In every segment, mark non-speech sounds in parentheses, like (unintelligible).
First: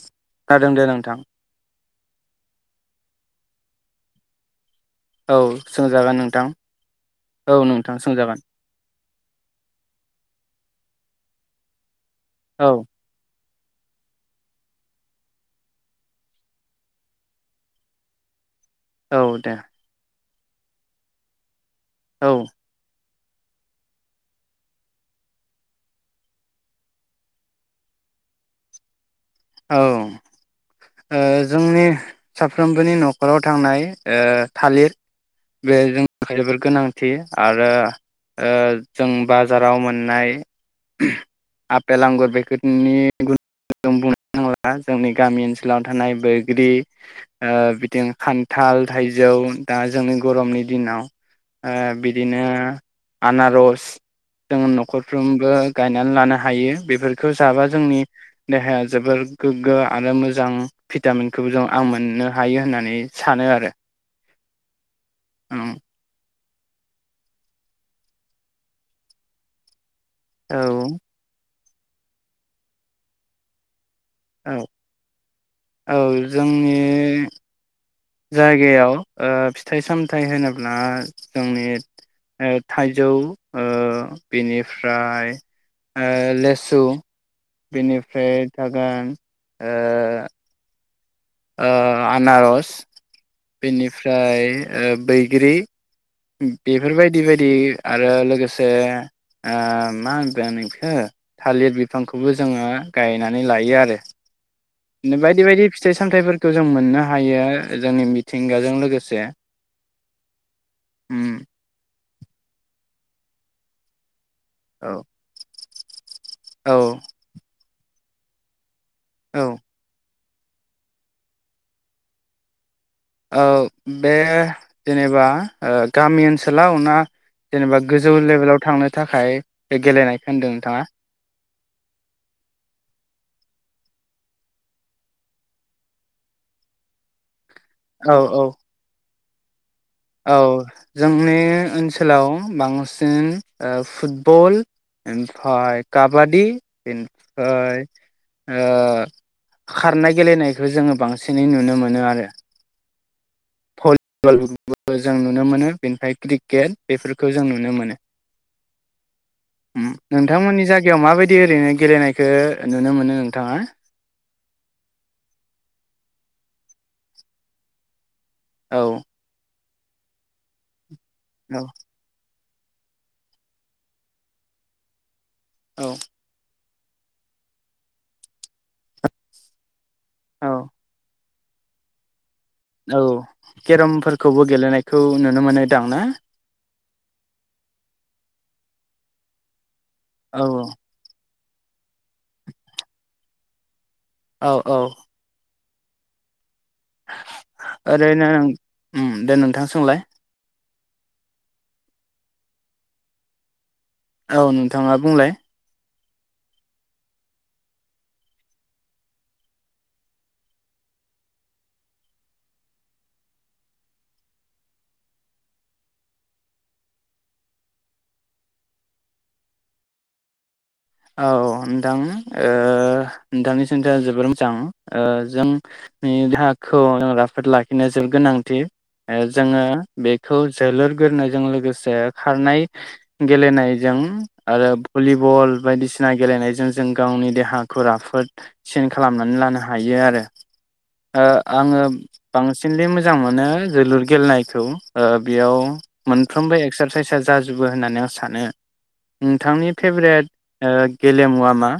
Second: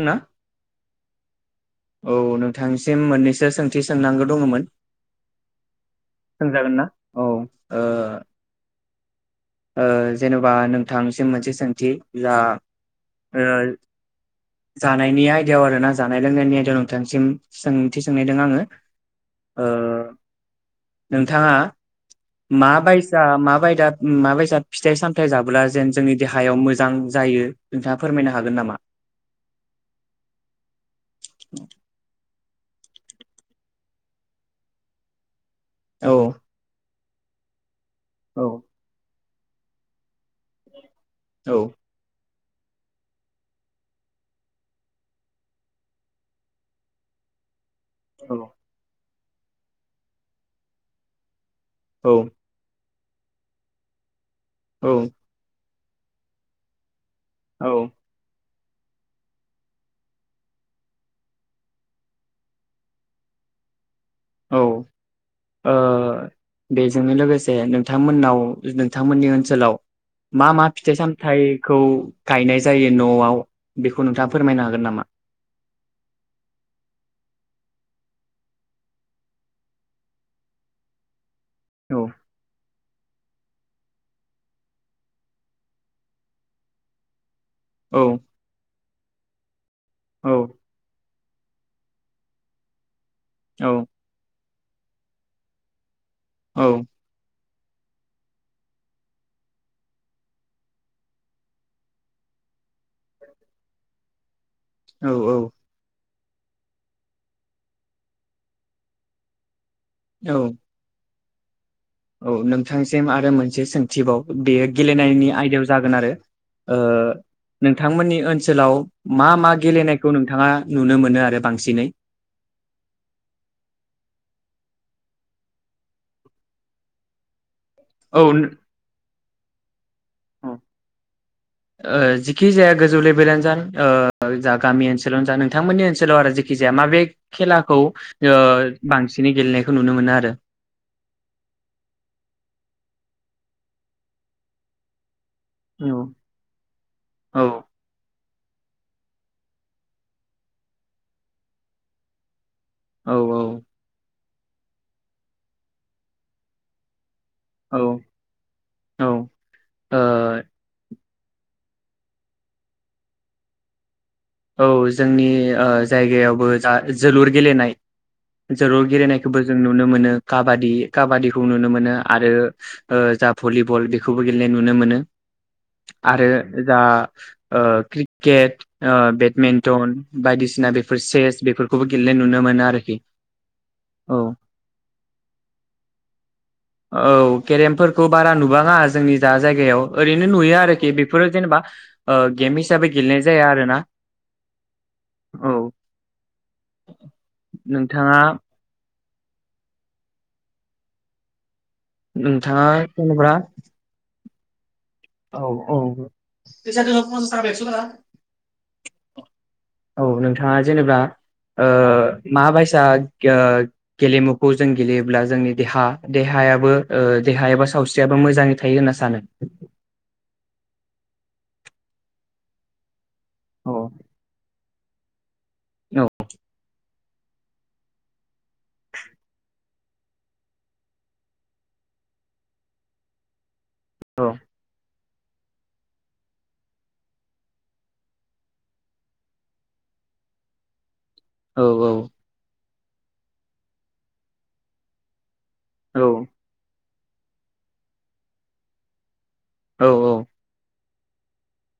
ना (unintelligible) दे नोंथां नोंथांनिसिम मोननैसो सोंथि सोंनांगौ दङमोन। औ सोंजागोन नोंथां सोंजागोन ना औ ओ नोंथां सोंजागोन ओ जेनबा नों नोंथांनिसिम मोनसे सोंथि जा औ (unintelligible) जानायनि आयदायाव आरोना जानाय लोंनायनि आयदायाव नोंथांसिम सोंथि सोंनायदों आङो। औ दे। ओ नोंथाङा औ मा बाय सा माबायदा माबायसा फिथाइ सामथाय जाब्ला जेन जोंनि देहायाव मोजां जायो नोंथाङा फोरमायनो हागोन नामा? औ ओ जोंनि साफ्रोमबोनि नखर नखराव थांनाय ओ थालिर बे औ (unintelligible) गोनां थि आरो औ ओ जों बाजाराव मोननाय औ आपेल आंगुर बे (unintelligible) नङा जोंनि गामि ओनसोलाव थानाय बैग्रि ओ औ खान्थाल थाइ जौ दा जोंनि गरमनि दिनाव ओ बिदिनो आनारस जों औ नखरफ्रोमबो गायनानै लानो हायो बेफोर खौ जाबा औ जोंनि देहाया जोबोर गोग्गो आरो मोजां भिटामिनखौबो जों आं मोननो हायो होननानै सानो आरो औ औ ओह बेजोंनोलोगोसे नोंथांमोननाव नोंथांमोननि ओनसोलाव मा मा फिथाइ सामथाइ खौ गायनाय जायो न'आव बेखौ नोंथाङा फोरमायनो औ हागोन नामा? औ जोंनि जायगायाव ओह फिथाइ सामथायाइ होनोब्ला जोंनि औ ओ थाइजौ ओह बेनिफ्राय ओह लेसु औ बिनिफ्राय जागोन औ। ओह आनारस औ बेनिफ्राय ओ बैग्रि बेफोर बायदि बायदि आरो लोगोसे ओह मा होनगोन इखो थालिर बिफांखौबो जोङो गायनानै लायोआरो। औ बिदिनो बायदि बायदि फिथाइ सामथायाइफोर खौ जों मोननोहायो जोंनि मिथिंगाजों लोगोसे। औ। उम। औ नोंथांनिसिम आरो मोनसे सोंथिबाव? बेयो औ गेलेनायनि आयदायाव जागोनआरो औ ओह नोंथांमोननि ओनसोलाव मा औ मा गैलिनाय खौ नोंथाङा नुनो मोनोआरो बांसिनै? ओह बे जेनेबा ओह गामि ओनसोलाव ना जेनेबा गोजौ लेबेलाव थांनो थाखाय बे गेलेनायखौ होनदों (unintelligible) नोंथाङा ओह जिखिजाया गोजौ लेबेलहानजानि ओह (unintelligible) जा गामि ओनसोलावनो जा नोंथांमोननि ओनसोलावआरो जेखि जाया माबे खेलाखौ औ औ ओह बांसिन बिनि गेलेनाय औ जोंनि ओनसोलाव बांसिनै ओह फुटबल ओमफाय औ काबादि औ इनफ्राय ओ‌ खारनाय गेलेनायखौ जोङो बांसिनै नुनो मोनो आरो औ औ फुटबल फुटबल जों नुनो मोनो बेनिफ्राय क्रिकेट बेफोर खौ जों नुनो औ मोनो। औ उम ओ नोंथांमोननि जायगायाव मा बाय बिदि ओरैनो गेलेनायखो नुनो मोनो नोंथाङा औ जोंनि ओ जायगायावबो जा जोलुर गेलेनाय औ जोलुर गेलेनायखौबो जों नुनो मोनो काबादि काबादिखौ औ नुनो मोनो आरो ओ जा भलिबल बेखौबो गेलेनाय नुनो मोनो औ आरो जा ओ क्रिकेट ओ बेदमिन्टन औ बायदिसिना बेफोर चेस बेफोरखौबो गेलेनाय नु औ केरमफोरखौबो गेलेनायखौ नुनो मोनोदां ना? बाङा जोंनि दा जायगायाव ओरैनो औ नुयो आरोखि बेफोरो जेनेबा ओ गेम हिसाबै गेलेनाय जाया आरो ना औ औ औ नोंथाङा ओरैनो उम दे नोंथां सोंलाय नोंथाङा जेनेबा औ नो औ औ (unintelligible) औ नोंथाङा जेनेबा ओ माबायसा ओ गेलेमुखौ जों गेलेयोब्ला जोंनि देहा देहायाबो ओ देहा एबा सावस्रियाबो मोजाङै थायो होनना सानो? औ नोंथां नो ओ नोंथांनि औ सोंथिया जोबोर मोजां ओ जों औ (unintelligible) फोद लाखिनाया जोबोद गोनांथि ओ जोङो बेखौ जोलुर गेलेनायजों लोगोसे खारनाय गेलेनाय जों औ आरो भलिबल बायदिसिना गेलेनायजों जों गावनि देहाखौ राफोदसिन खालामनानै लानो हायो आरो। ओ आङो औ बांसि (unintelligible) मोजां मोनो जोलुर गेलेनायखौ ओ बेयाव औ मोनफ्रोमबो एक्सार सायसा जाजुबो होननानै आं सानो। नोंथांनि औ औ फेभरेट ओ गेलेमुवा मा?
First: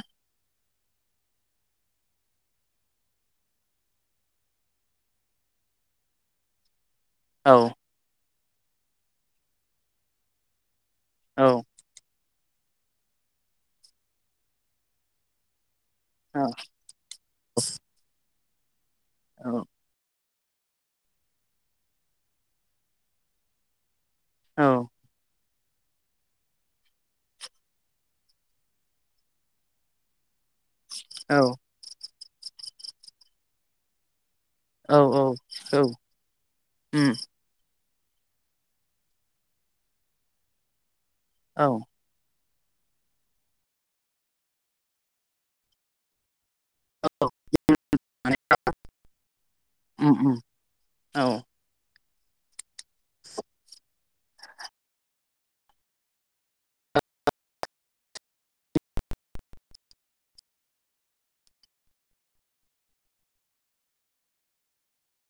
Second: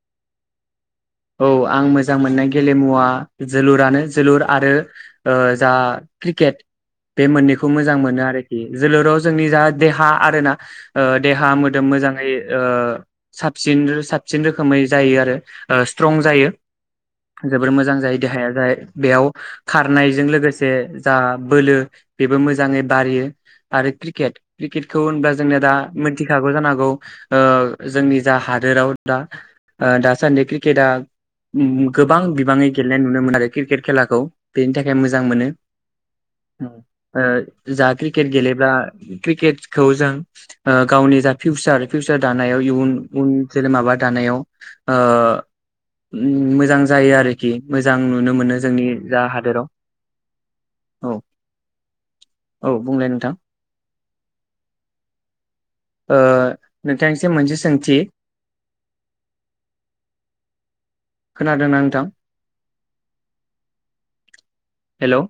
औ आं मोजां मोननाय गेलेमुवा जोलुरानो जोलुर आरो ओ जा क्रिकेट बे औ मोननैखौ मोजां मोनो आरो। जोलुराव जोंनि जा देहा आरो ना ओ देहा औ मोदोम मोजाङै ओ साबसिन साबसिन रोखोमै जायो आरो। ओ स्ट्रंग औ जायो जोबोर मोजां जायो देहाया। (unintelligible) बेयाव औ खारनायजों लोगो से जा बोलो बेबो मोजाङै बारियो आरो क्रिकेट क्रिकेटखौ होनब्ला जोंनो दा मिथिखागौ जानोहागौ ओ जोंनि जा हादोराव दा ओ दासान्दि क्रिक केटआ उम गोब बां बिबाङै गेलेनाय नुनो मोनो आरो किर्केट खेलाखौ। बेनि थाखाय औ मोजां मोनो औ उम ओ जा क्रिकेट गेलेब्ला क्रिकेटसखौ जों ओ गावनि जा औ फिउचार फिउचार दान नायाव इयुन उन जेरै माबा दानायाव ओ उम (unintelligible) जां जायो आरोखि मोजां नुनो माने मोनो जोंनि जा हादोराव उम उम औ। औ बुंलाय नोंथां ओ नोंथांनिसिम मोनसे सोंथि। खोनादोंना नोंथां? हेलौ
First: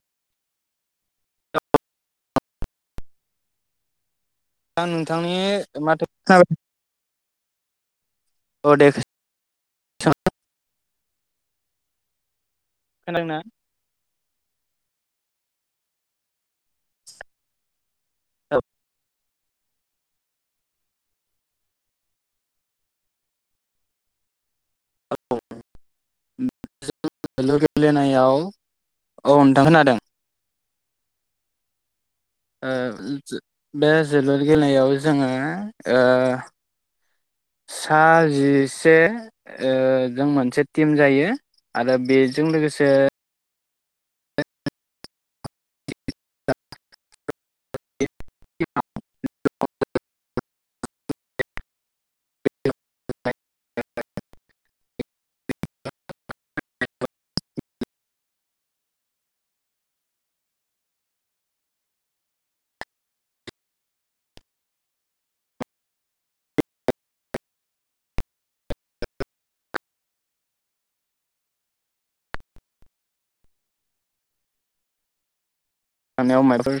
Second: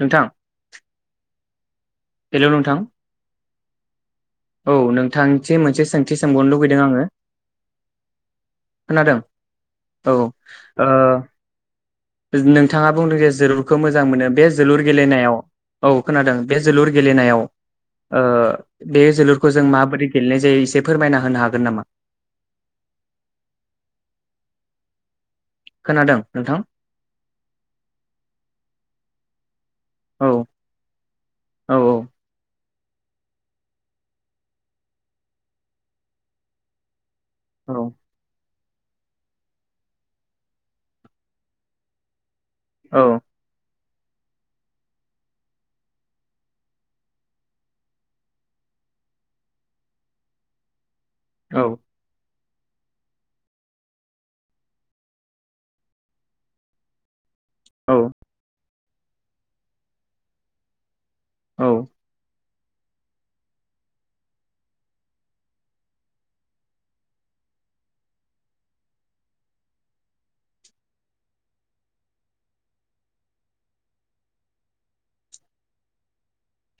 नोंथां हेलौ नोंथां। औ आं नोंथांनि नोंथांथि मोनसे माथो सोंथि सोंबावनो लुुगैदों आङो। औ दे खोनादों औ खोनादोंना? ओ नोंथाङा बुंदों जे जोलुरखौ मोजां मोनो बे जोलुर गेलेनायाव औ खोनादों बे जोलुर गेलेनायाव ओ औ बे जोलुर खौ जों माबोरै गेलेनाय जायो एसे फोरमायना होनो हागोन नामा? औ खोनादों (unintelligible) नोंथां जों जोलुर गेलेनायाव औ औ ओ बे जोलुर गेलेनायाव जोङो ओ औ सा जिसे जिसे ओ जों मोनसे टिम जायो आरो बे बे जों लोगोसे औ औ गैया (unintelligible) औ (unintelligible) औ औ सानायाव (unintelligible)